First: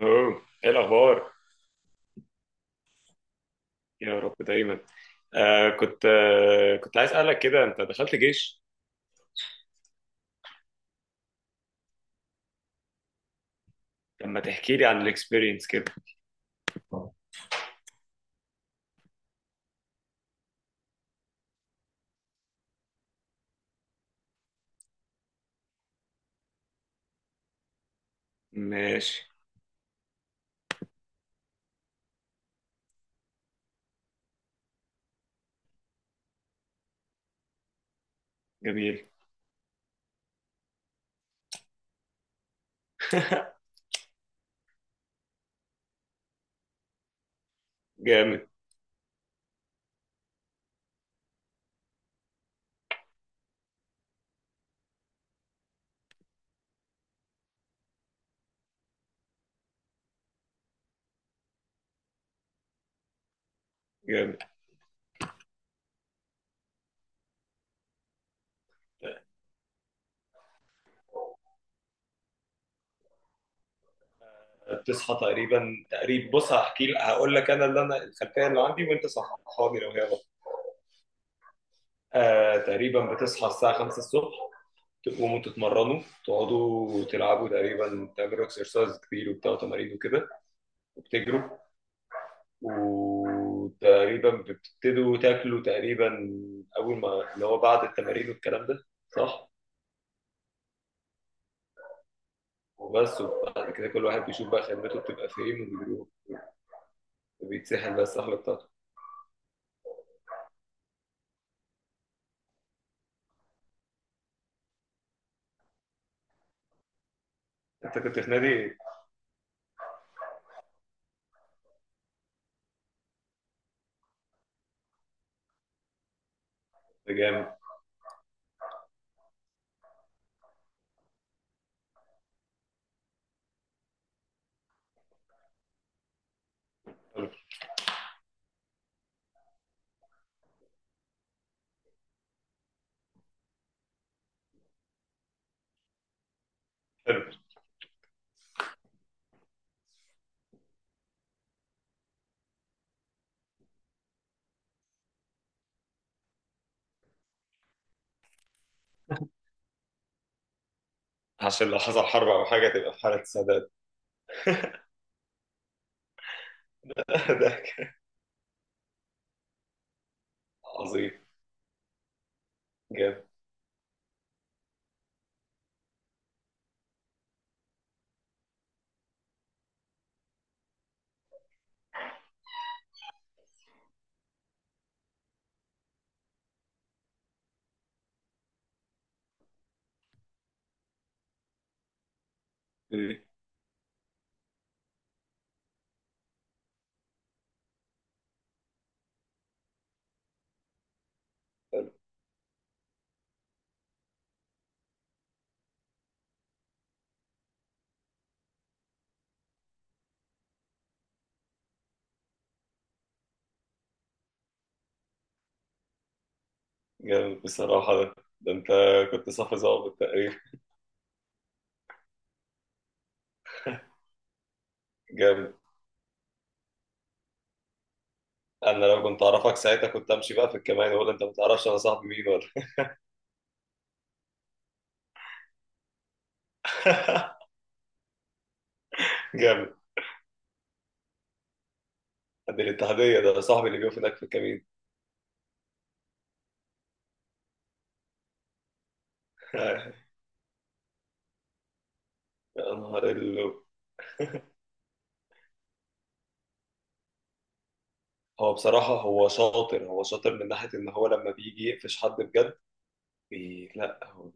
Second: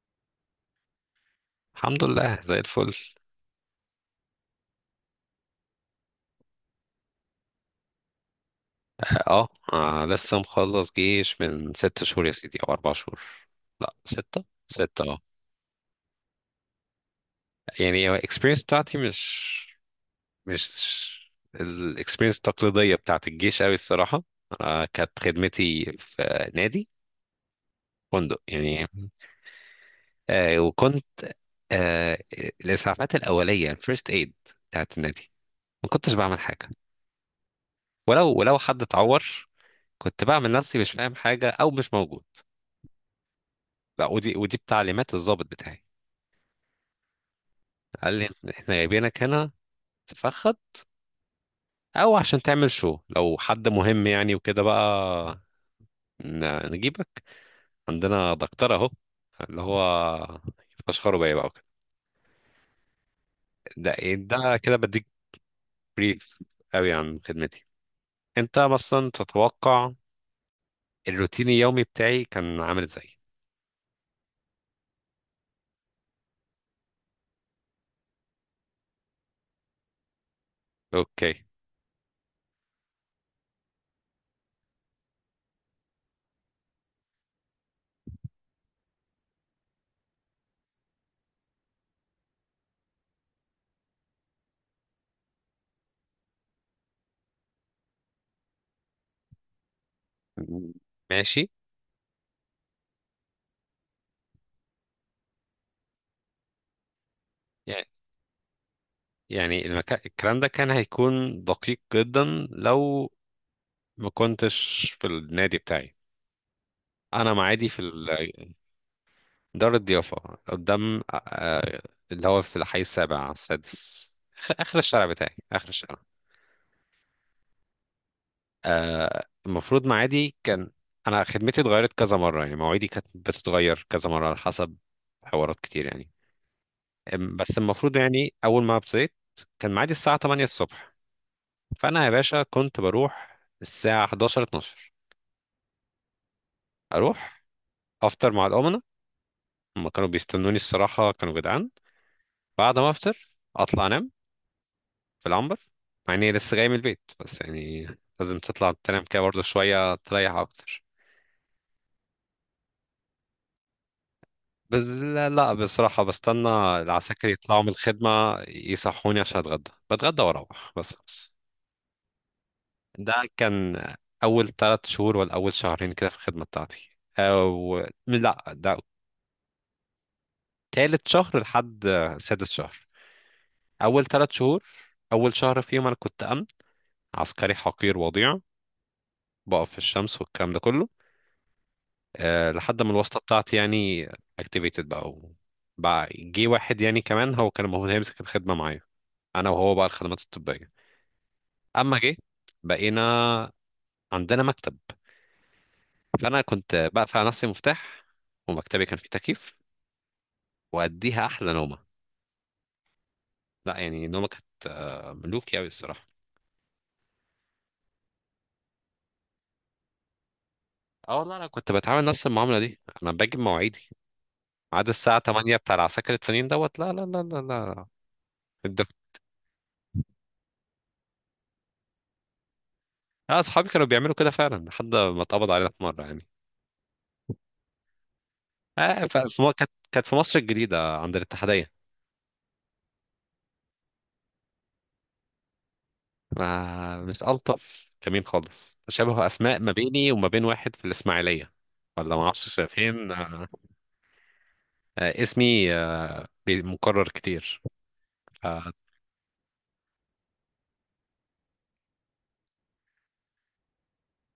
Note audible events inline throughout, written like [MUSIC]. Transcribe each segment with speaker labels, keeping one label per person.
Speaker 1: اوه، ايه الاخبار؟
Speaker 2: الحمد لله زي الفل.
Speaker 1: يا رب دايما. كنت عايز اسالك كده، انت دخلت جيش؟
Speaker 2: اه، لسه مخلص جيش من ست شهور يا سيدي او اربع شهور. لا،
Speaker 1: لما
Speaker 2: ستة
Speaker 1: تحكي لي عن
Speaker 2: ستة اه.
Speaker 1: الاكسبيرينس كده.
Speaker 2: يعني الاكسبيرينس بتاعتي مش الاكسبيرينس التقليدية بتاعت الجيش قوي الصراحة. انا كانت خدمتي في نادي، فندق يعني.
Speaker 1: ماشي.
Speaker 2: آه وكنت آه الاسعافات الاولية، الفيرست ايد بتاعت النادي. ما كنتش بعمل حاجة، ولو حد
Speaker 1: جميل.
Speaker 2: اتعور كنت بعمل نفسي مش فاهم حاجة او مش موجود.
Speaker 1: [LAUGHS]
Speaker 2: لا، ودي بتعليمات الضابط بتاعي، قال لي
Speaker 1: جامد.
Speaker 2: احنا جايبينك هنا تفخد او عشان تعمل شو لو حد مهم، يعني وكده بقى نجيبك، عندنا دكتور اهو اللي هو فشخره بيا بقى وكده. ده ايه
Speaker 1: جامد،
Speaker 2: ده؟ كده بديك بريف قوي عن خدمتي. انت مثلا تتوقع الروتين اليومي بتاعي كان عامل ازاي؟
Speaker 1: بتصحى تقريبا تقريبا، بص، هحكي لك هقول لك انا الخلفيه اللي عندي، وانت صححها لي لو هي غلط.
Speaker 2: اوكي،
Speaker 1: تقريبا بتصحى الساعه 5 الصبح. تقوموا تتمرنوا، تقعدوا تلعبوا، تقريبا تعملوا اكسرسايز كتير وبتاع تمارين وكده، وبتجروا، وتقريبا بتبتدوا تاكلوا تقريبا اول ما اللي هو بعد التمارين والكلام ده، صح؟
Speaker 2: ماشي.
Speaker 1: وبس. وبعد كده كل واحد بيشوف بقى خدمته بتبقى فين وبيروح،
Speaker 2: يعني
Speaker 1: وبيتسحل بقى السحله بتاعته.
Speaker 2: يعني المكان، الكلام ده كان هيكون دقيق جدا لو ما كنتش في النادي بتاعي. انا معادي في
Speaker 1: انت كنت في نادي إيه؟
Speaker 2: دار الضيافه، قدام اللي هو في الحي السابع على السادس، آخر الشارع بتاعي، اخر الشارع.
Speaker 1: ده جامد.
Speaker 2: آه، المفروض معادي كان، انا خدمتي اتغيرت كذا مره، يعني مواعيدي كانت بتتغير كذا مره على حسب حوارات كتير يعني.
Speaker 1: حلو.
Speaker 2: بس المفروض، يعني اول ما ابتديت، كان معادي الساعه 8 الصبح. فانا يا باشا كنت بروح الساعه 11 12،
Speaker 1: حلو،
Speaker 2: اروح افطر مع الامنه. هم كانوا بيستنوني، الصراحه كانوا جدعان. بعد ما افطر اطلع انام في العنبر، مع اني لسه جاي من البيت، بس يعني لازم تطلع تنام كده برضه شوية تريح أكتر.
Speaker 1: عشان لو حصل حرب او حاجه تبقى في حاله سداد.
Speaker 2: بس لا، لا بصراحة بستنى العساكر
Speaker 1: [LAUGHS] ده
Speaker 2: يطلعوا من الخدمة يصحوني عشان أتغدى، بتغدى وأروح بس
Speaker 1: عظيم.
Speaker 2: خلاص. ده
Speaker 1: جامد.
Speaker 2: كان أول تلات شهور ولا أول شهرين كده في الخدمة بتاعتي. أو لا، ده تالت شهر لحد سادس شهر. أول تلات شهور، أول شهر فيهم أنا كنت أمن، عسكري حقير وضيع، بقف في الشمس والكلام ده كله. آه، لحد ما الواسطة
Speaker 1: إيه.
Speaker 2: بتاعتي يعني activated بقى بقى جه واحد يعني كمان، هو كان المفروض هيمسك الخدمة معايا، أنا وهو بقى الخدمات الطبية. أما جه، بقينا عندنا مكتب، فأنا كنت بقفل على نفسي مفتاح، ومكتبي كان فيه تكييف، وأديها أحلى نومة. لا يعني نومة كانت آه، ملوكي أوي الصراحة.
Speaker 1: جامد بصراحه ده انت كنت صف ظابط تقريبا.
Speaker 2: اه والله، أنا كنت بتعامل نفس المعاملة دي، أنا باجي بمواعيدي عاد الساعة
Speaker 1: جامد.
Speaker 2: 8 بتاع العساكر التانيين دوت. لا لا لا لا لا.
Speaker 1: انا لو
Speaker 2: الدف-
Speaker 1: كنت اعرفك ساعتها كنت امشي بقى في الكمان، ولا انت ما تعرفش انا صاحبي مين ولا؟
Speaker 2: لا، أصحابي كانوا بيعملوا كده فعلا لحد ما اتقبض علينا في مرة يعني.
Speaker 1: [LAUGHS]
Speaker 2: كانت
Speaker 1: جامد.
Speaker 2: كانت في مصر الجديدة عند الاتحادية.
Speaker 1: ده الاتحادية، ده صاحبي اللي بيقف هناك في الكمين.
Speaker 2: ما مش ألطف كمين خالص، شبه أسماء ما
Speaker 1: [LAUGHS]
Speaker 2: بيني وما بين واحد في الإسماعيلية، ولا ما أعرفش
Speaker 1: يا نهار
Speaker 2: فين. آه
Speaker 1: اللو.
Speaker 2: آه، اسمي مكرر كتير. ف-
Speaker 1: هو بصراحة هو شاطر، هو شاطر من ناحية إن هو لما بيجي يقفش حد بجد. لا، هو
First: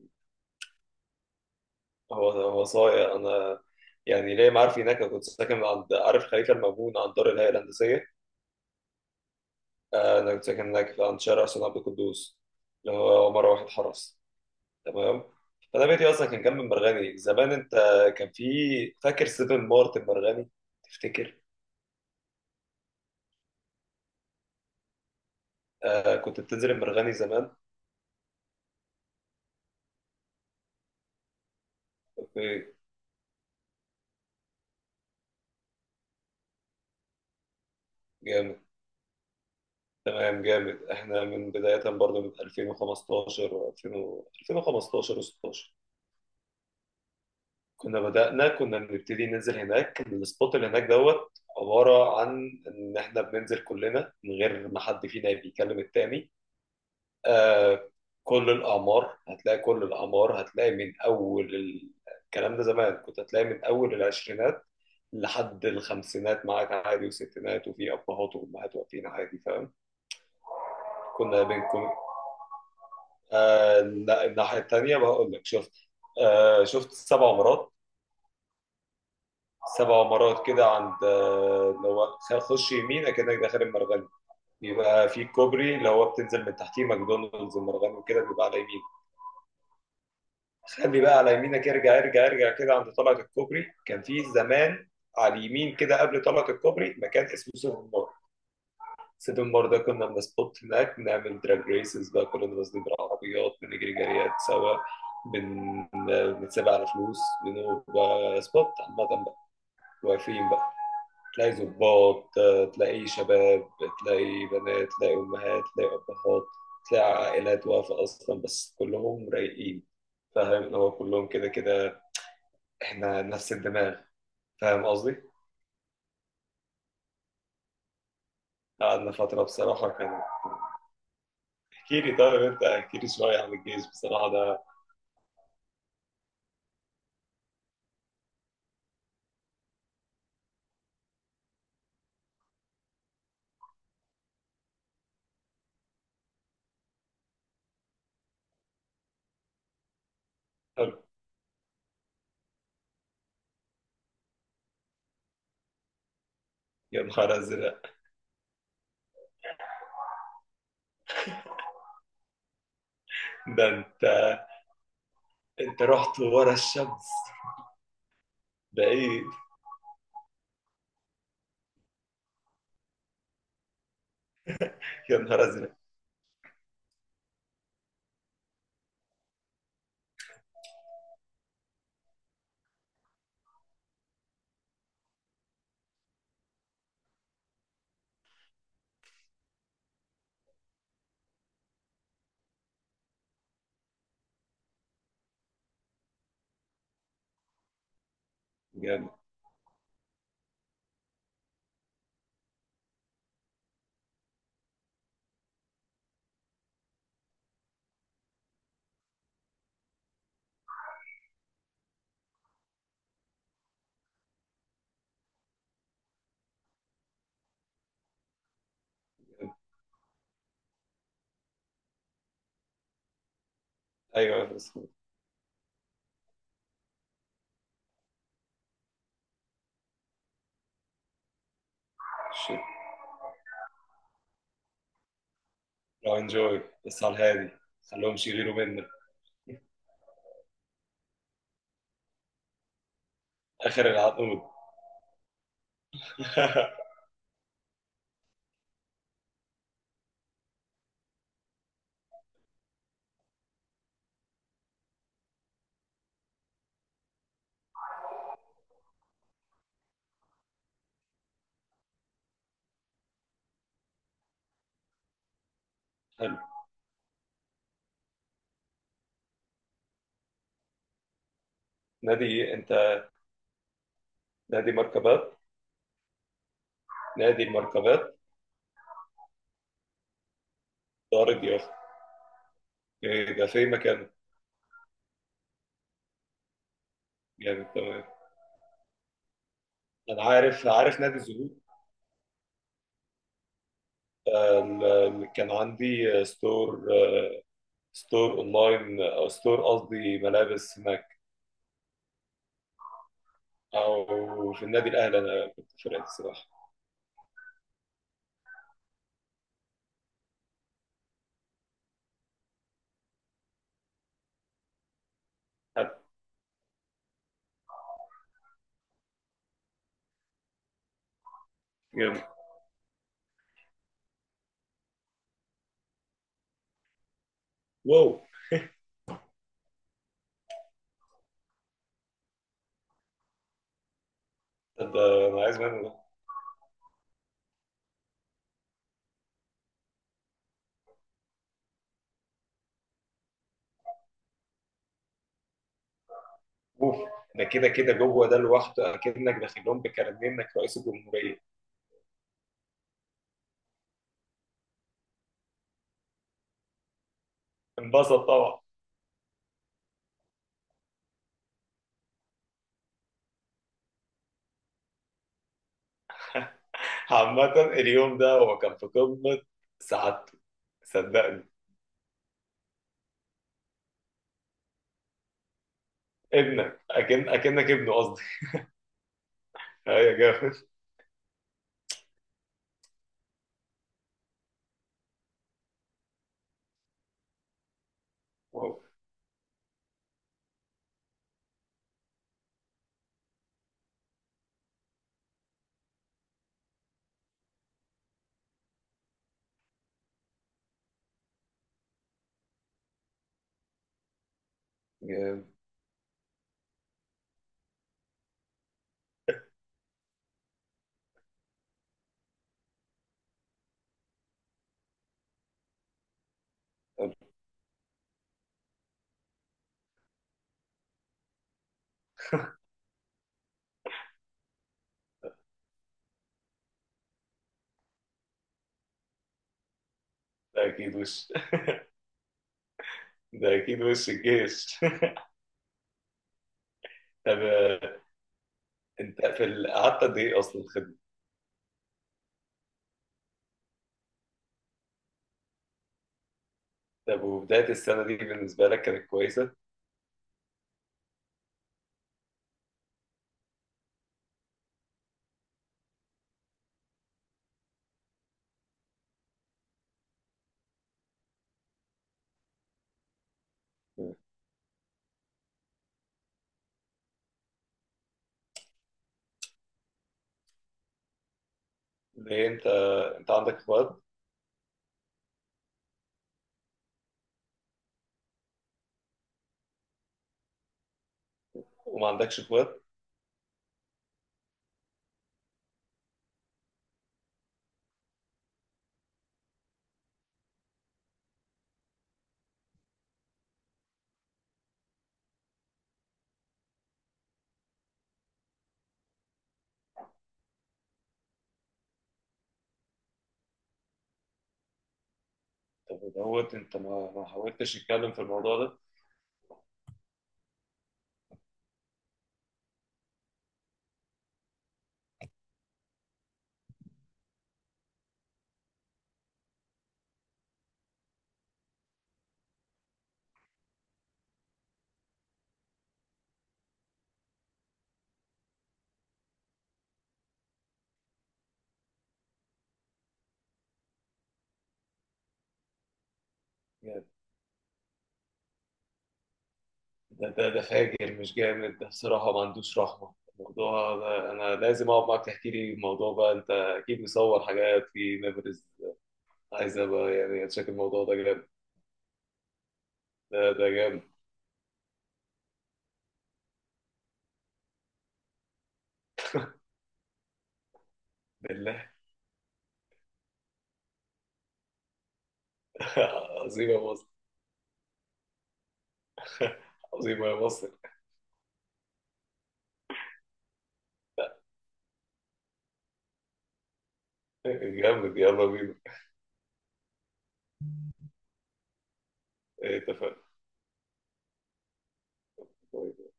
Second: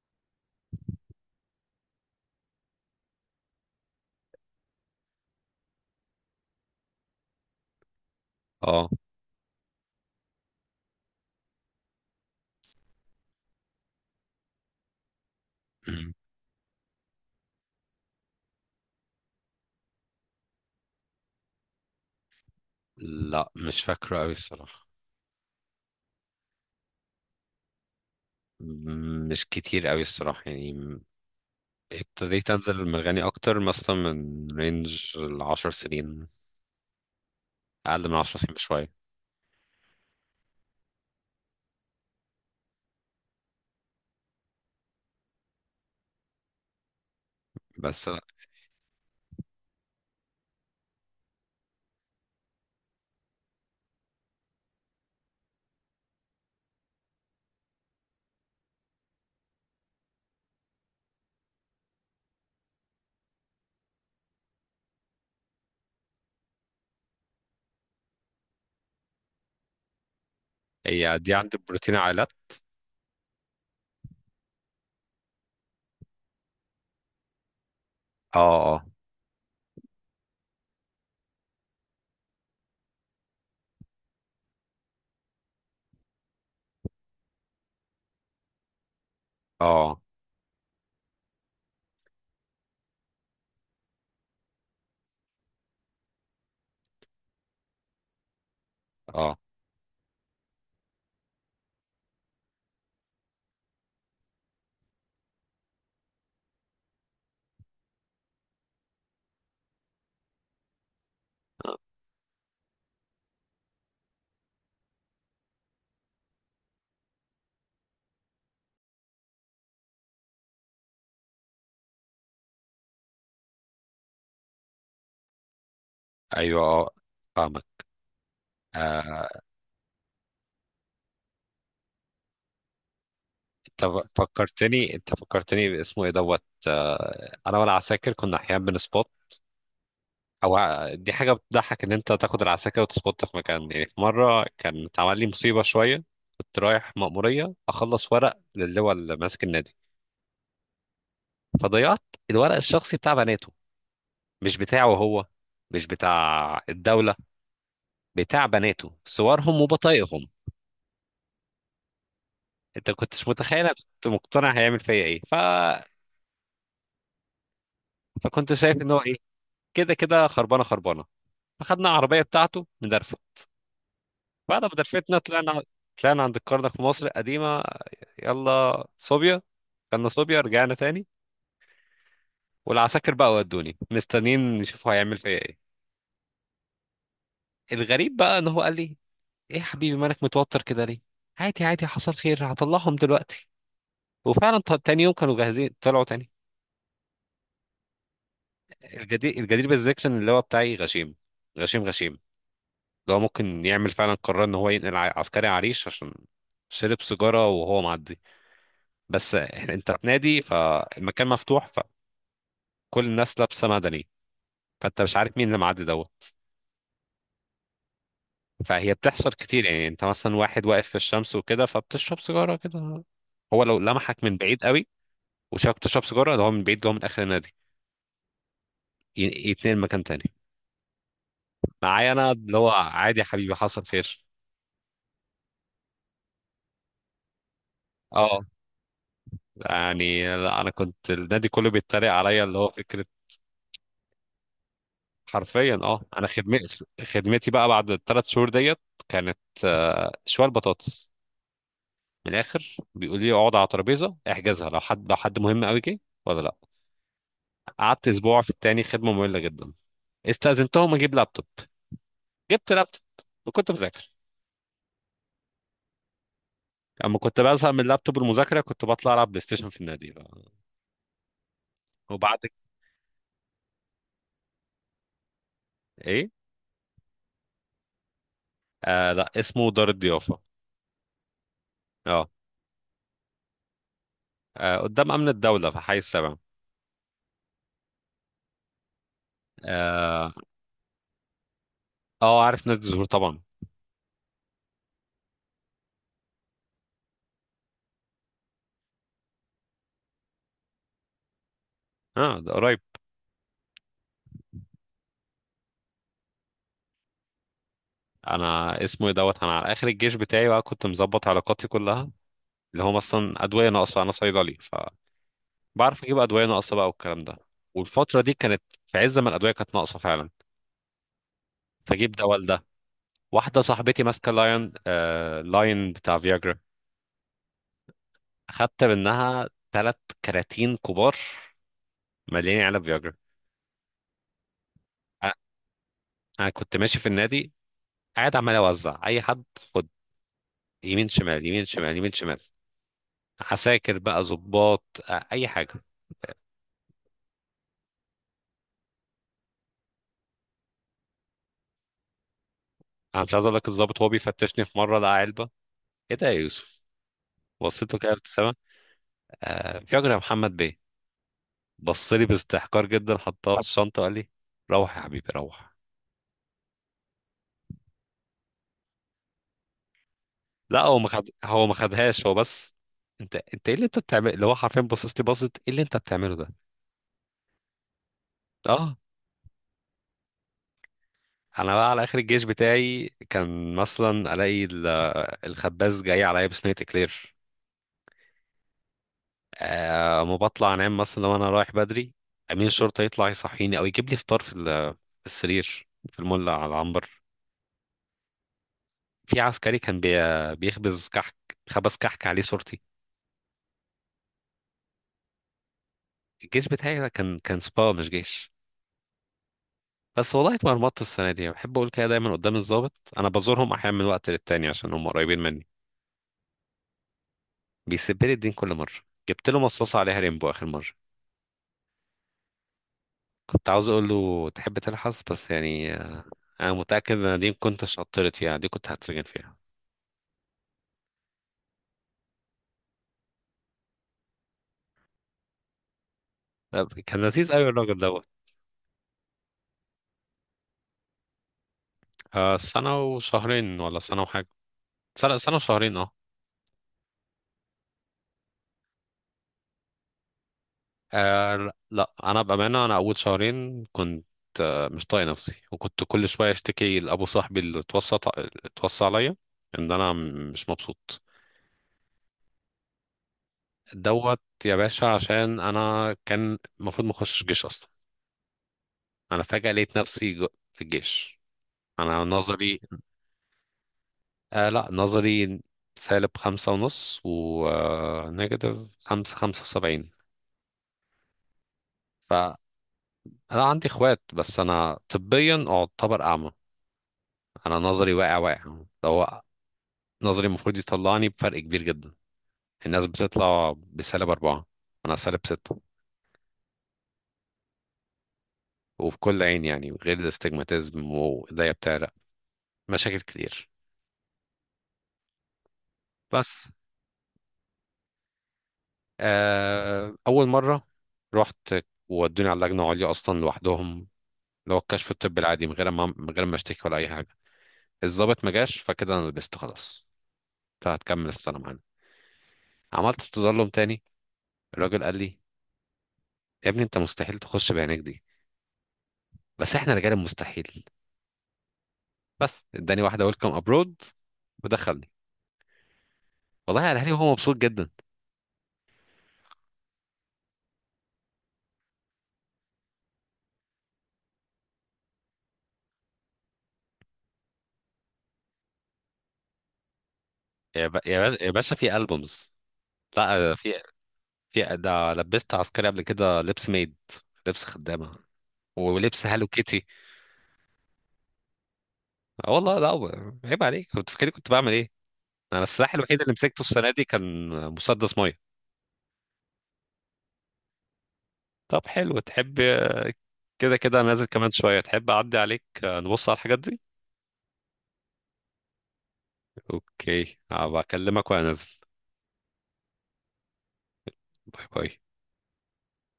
Speaker 1: هو هو صايع. أنا يعني ليه، ما عارف. هناك أنا كنت ساكن عند عارف خليفة المأمون، عند دار الهيئة الهندسية.
Speaker 2: اه.
Speaker 1: أنا كنت ساكن هناك عند شارع سيدنا عبد القدوس، اللي هو مرة واحد حرس. تمام. فأنا بيتي
Speaker 2: مم.
Speaker 1: أصلا كان جنب المرغني زمان، أنت كان في، فاكر سيفن مارت المرغني؟ تفتكر؟
Speaker 2: لا مش فاكره أوي الصراحة.
Speaker 1: كنت بتنزل المرغني زمان.
Speaker 2: مم، مش كتير أوي الصراحة يعني. ابتديت أنزل المرغني أكتر مثلا من رينج العشر سنين، أقل من عشر سنين
Speaker 1: جامد.
Speaker 2: بشوية.
Speaker 1: تمام. جامد، احنا من بداية برضه من 2015 2000 2015 و16 كنا
Speaker 2: بس لا،
Speaker 1: بدأنا كنا بنبتدي ننزل هناك. كان السبوت اللي هناك دوت عبارة عن ان احنا بننزل كلنا من غير ما حد فينا بيكلم التاني. آه كل الأعمار، هتلاقي كل الأعمار، هتلاقي من أول الكلام ده زمان، كنت هتلاقي من أول العشرينات لحد الخمسينات معاك عادي، وستينات، وفي أبهات وأمهات واقفين عادي، فاهم؟
Speaker 2: هي دي
Speaker 1: كنا
Speaker 2: عند
Speaker 1: بين،
Speaker 2: بروتين عائلات.
Speaker 1: لا، الناحية التانية، بقول لك، شفت؟ شفت سبع مرات.
Speaker 2: اه.
Speaker 1: سبع مرات كده عند، اللي هو خش يمين اكنك داخل المرغني. بيبقى في كوبري اللي هو بتنزل من تحتيه ماكدونالدز المرغني، وكده بيبقى على يمين.
Speaker 2: اه. اه
Speaker 1: خلي بقى على يمينك، ارجع ارجع ارجع كده، عند طلعة الكوبري كان في زمان على اليمين كده، قبل طلعة الكوبري، مكان اسمه سوبر ماركت
Speaker 2: اه.
Speaker 1: سيتم. برضه كنا بنسبوت هناك، بنعمل دراج ريسز بقى، كلنا نازلين بالعربيات، بنجري جريات سوا. بن... بنتسابق على فلوس، بنبقى سبوت عامة بقى، واقفين بقى. تلاقي ظباط، تلاقي شباب، تلاقي بنات، تلاقي أمهات، تلاقي أبهات، تلاقي عائلات واقفة أصلا، بس كلهم رايقين، فاهم؟ اللي هو كلهم كده كده، إحنا نفس الدماغ، فاهم قصدي؟
Speaker 2: ايوه، اه، فاهمك.
Speaker 1: قعدنا
Speaker 2: آه،
Speaker 1: فترة بصراحة. كان، احكي لي طيب أنت احكي لي شوية عن الجيش
Speaker 2: انت
Speaker 1: بصراحة ده.
Speaker 2: فكرتني، انت فكرتني باسمه ايه دوت. آه، انا وانا عساكر كنا احيانا بنسبوت. او دي حاجه بتضحك، ان انت تاخد العساكر وتسبوت في مكان. يعني في مره كان اتعمل لي مصيبه شويه. كنت رايح مأموريه اخلص ورق للواء اللي ماسك النادي، فضيعت الورق الشخصي بتاع بناته، مش بتاعه هو، مش بتاع
Speaker 1: يا
Speaker 2: الدوله،
Speaker 1: نهار ازرق.
Speaker 2: بتاع بناته، صورهم وبطايقهم. انت كنتش متخيل
Speaker 1: ده
Speaker 2: انا
Speaker 1: انت
Speaker 2: كنت مقتنع هيعمل فيا ايه.
Speaker 1: انت رحت ورا الشمس.
Speaker 2: فكنت شايف
Speaker 1: ده
Speaker 2: ان هو ايه،
Speaker 1: ايه؟
Speaker 2: كده كده خربانه، خربانه، فخدنا العربيه بتاعته ندرفه. بعد ما درفتنا
Speaker 1: يا نهار
Speaker 2: طلعنا،
Speaker 1: ازرق.
Speaker 2: طلعنا عند الكرنك في مصر القديمه، يلا صوبيا، كنا صوبيا رجعنا تاني. والعساكر بقى ودوني مستنيين يشوفوا هيعمل فيا ايه. الغريب بقى ان هو قال لي: ايه يا حبيبي مالك متوتر كده ليه؟ عادي عادي، حصل خير، هطلعهم دلوقتي. وفعلا تاني يوم كانوا جاهزين، طلعوا تاني.
Speaker 1: جامد.
Speaker 2: الجدير بالذكر ان اللواء بتاعي غشيم، غشيم غشيم. لو ممكن يعمل فعلا قرار ان هو ينقل عسكري عريش عشان شرب سيجاره وهو معدي. بس انت في نادي، فالمكان مفتوح، فكل الناس لابسه مدني، فانت مش عارف مين اللي معدي دوت. فهي بتحصل
Speaker 1: جامد.
Speaker 2: كتير، يعني انت مثلا واحد واقف في الشمس وكده فبتشرب سيجاره كده. هو لو لمحك من
Speaker 1: ايوه
Speaker 2: بعيد
Speaker 1: بس.
Speaker 2: قوي وشافك بتشرب سيجاره، ده هو من بعيد، ده هو من اخر النادي، يتنقل مكان تاني معايا، انا اللي
Speaker 1: شيت.
Speaker 2: هو عادي يا حبيبي، حصل خير.
Speaker 1: لو انجوي بس على الهادي، خليهمش
Speaker 2: اه.
Speaker 1: يغيروا منك.
Speaker 2: يعني لا، انا كنت النادي كله بيتريق عليا، اللي هو فكره.
Speaker 1: اخر العقود.
Speaker 2: حرفيا اه، انا خدمتي
Speaker 1: [LAUGHS]
Speaker 2: خدمتي بقى بعد ال3 شهور ديت كانت آه، شوال بطاطس. من الاخر بيقول لي اقعد على ترابيزه، احجزها لو حد، لو حد مهم قوي جه. ولا لا، قعدت اسبوع في التاني، خدمه ممله جدا. استأذنتهم اجيب لابتوب، جبت لابتوب وكنت بذاكر.
Speaker 1: حلو.
Speaker 2: اما كنت بزهق من اللابتوب، المذاكره، كنت بطلع العب بلاي ستيشن في النادي بقى. وبعد ك-
Speaker 1: نادي انت؟ نادي مركبات؟
Speaker 2: ايه؟
Speaker 1: نادي المركبات.
Speaker 2: آه لا، اسمه دار الضيافه.
Speaker 1: دار اليافا.
Speaker 2: اه،
Speaker 1: إيه ده، في مكانه؟
Speaker 2: آه، قدام امن الدوله في حي السبع.
Speaker 1: جامد. تمام. انا
Speaker 2: اه،
Speaker 1: عارف، عارف نادي الزهور.
Speaker 2: آه، عارف نادي الزهور طبعا.
Speaker 1: كان عندي ستور ستور اونلاين، او ستور قصدي ملابس هناك،
Speaker 2: اه ده قريب.
Speaker 1: او في النادي الاهلي انا كنت في فرقه السباحه.
Speaker 2: انا اسمه ايه دوت، انا على اخر الجيش بتاعي بقى كنت مظبط علاقاتي كلها، اللي هم اصلا ادويه ناقصه. انا صيدلي،
Speaker 1: حد.
Speaker 2: فبعرف اجيب ادويه ناقصه بقى والكلام ده. والفتره دي كانت في عز ما الادويه كانت ناقصه فعلا، فجيب
Speaker 1: جامد.
Speaker 2: دواء لده. واحده صاحبتي ماسكه لاين، آه لاين بتاع فياجرا،
Speaker 1: واو.
Speaker 2: اخدت منها 3 كراتين كبار مليانين علب فياجرا.
Speaker 1: طب
Speaker 2: أ-
Speaker 1: ده، انا عايز منه ده.
Speaker 2: انا كنت ماشي في النادي قاعد عمال اوزع اي حد: خد. يمين شمال، يمين شمال، يمين شمال. عساكر بقى، ظباط، آه، اي حاجه.
Speaker 1: اوف. ده كده كده جوه ده لوحده اكنك داخل لهم بكارنيه انك رئيس الجمهوريه.
Speaker 2: انا مش عايز اقول لك، الضابط وهو بيفتشني في مره لقى علبه: ايه ده يا يوسف؟ بصيت له كده
Speaker 1: انبسط
Speaker 2: بابتسامه:
Speaker 1: طبعا.
Speaker 2: آه في اجر يا محمد بيه. بص لي باستحقار جدا، حطها في الشنطه وقال لي: روح يا حبيبي روح.
Speaker 1: عامة اليوم ده هو كان في قمة سعادته،
Speaker 2: لا هو ما خد،
Speaker 1: صدقني.
Speaker 2: هو ما خدهاش، هو بس انت ايه اللي انت بتعمله، اللي هو حرفيا بصص لي بصت: ايه اللي انت بتعمله ده؟
Speaker 1: ابنك، أكنك ابنه قصدي.
Speaker 2: اه.
Speaker 1: أيوة يا جامد.
Speaker 2: انا بقى على اخر الجيش بتاعي كان مثلا الاقي الخباز جاي عليا بصينيه اكلير.
Speaker 1: واو.
Speaker 2: آه، ما بطلع انام مثلا، لو انا رايح بدري امين الشرطه يطلع يصحيني او يجيب لي فطار في في السرير في المولع على العنبر. في عسكري كان بيخبز كحك، خبز كحك عليه صورتي.
Speaker 1: جامد.
Speaker 2: الجيش بتاعي ده كان سبا مش جيش. بس والله اتمرمطت السنة دي. بحب أقول كده دايما قدام الضابط. أنا بزورهم أحيانا من وقت للتاني، عشان هم قريبين مني،
Speaker 1: طب
Speaker 2: بيسيب لي الدين كل مرة. جبت له مصاصة عليها ريمبو آخر مرة، كنت عاوز أقول له تحب تلحس، بس يعني أنا متأكد إن دي ما كنتش عطلت فيها، دي كنت هتسجن فيها.
Speaker 1: ده أكيد وش، ده أكيد وش الجيش.
Speaker 2: لا، كان
Speaker 1: [LAUGHS] طب،
Speaker 2: لذيذ أوي الراجل دوت.
Speaker 1: أنت قعدت قد إيه أصلا خدمة؟
Speaker 2: آه، سنة وشهرين ولا سنة وحاجة. سنة، سنة وشهرين اه.
Speaker 1: طب وبداية السنة دي بالنسبة لك كانت كويسة؟
Speaker 2: آه لا، انا بامانه انا اول شهرين كنت آه مش طايق نفسي، وكنت كل شويه اشتكي لابو صاحبي اللي اتوصى، اتوصى عليا ان انا مش مبسوط دوت يا باشا، عشان انا كان المفروض ما اخشش جيش اصلا. انا فجاه لقيت نفسي في الجيش. انا
Speaker 1: ليه انت
Speaker 2: نظري،
Speaker 1: انت عندك اخوات؟
Speaker 2: آه لا نظري سالب 5 ونص، ونيجاتيف 5.75.
Speaker 1: وما عندكش
Speaker 2: فأنا
Speaker 1: اخوات.
Speaker 2: عندي إخوات، بس أنا طبيا أعتبر أعمى. أنا نظري واقع، واقع. لو نظري المفروض يطلعني بفرق كبير جدا. الناس بتطلع بسالب أربعة، أنا سالب ستة، وفي كل عين، يعني غير الاستجماتيزم وإيديا بتعرق، مشاكل كتير.
Speaker 1: طب دوت،
Speaker 2: بس
Speaker 1: انت ما حاولتش تتكلم في الموضوع ده؟
Speaker 2: آه، أول مرة رحت، وودوني على اللجنة العليا أصلا لوحدهم، اللي هو الكشف الطبي العادي، من غير ما اشتكي ولا أي حاجة. الضابط ما جاش، فكده أنا لبست خلاص، فهتكمل السنة معانا. عملت تظلم تاني، الراجل قال لي: يا ابني أنت مستحيل تخش بعينيك دي، بس احنا رجال المستحيل. بس اداني واحده ويلكم ابرود ودخلني. والله قالها
Speaker 1: يعني
Speaker 2: لي وهو مبسوط جدا.
Speaker 1: ده فاجر، مش جامد ده بصراحة، ما عندوش رحمة الموضوع ده. انا لازم اقعد معاك تحكي لي الموضوع بقى، انت اكيد مصور حاجات في ميموريز، عايز ابقى يعني اتشك الموضوع ده
Speaker 2: يا باشا،
Speaker 1: جامد.
Speaker 2: يا باشا في البومز.
Speaker 1: ده
Speaker 2: لا
Speaker 1: ده
Speaker 2: في،
Speaker 1: جامد.
Speaker 2: في ده لبست عسكري قبل كده، لبس ميد، لبس خدامه، ولبس هالو كيتي.
Speaker 1: بالله.
Speaker 2: آه والله، لا عيب عليك، كنت فاكر كنت بعمل ايه؟ انا السلاح الوحيد اللي
Speaker 1: [LAUGHS]
Speaker 2: مسكته
Speaker 1: عظيم يا
Speaker 2: السنه دي
Speaker 1: مصر.
Speaker 2: كان مسدس ميه.
Speaker 1: [LAUGHS] عظيم يا مصر.
Speaker 2: طب حلو، تحب كده كده أنا نازل كمان شويه، تحب اعدي عليك آه، نبص على الحاجات دي؟
Speaker 1: [LAUGHS] جامد. يلا بينا.
Speaker 2: اوكي، هبقى اكلمك وانا نازل.
Speaker 1: اتفقنا.
Speaker 2: باي باي.
Speaker 1: طيب.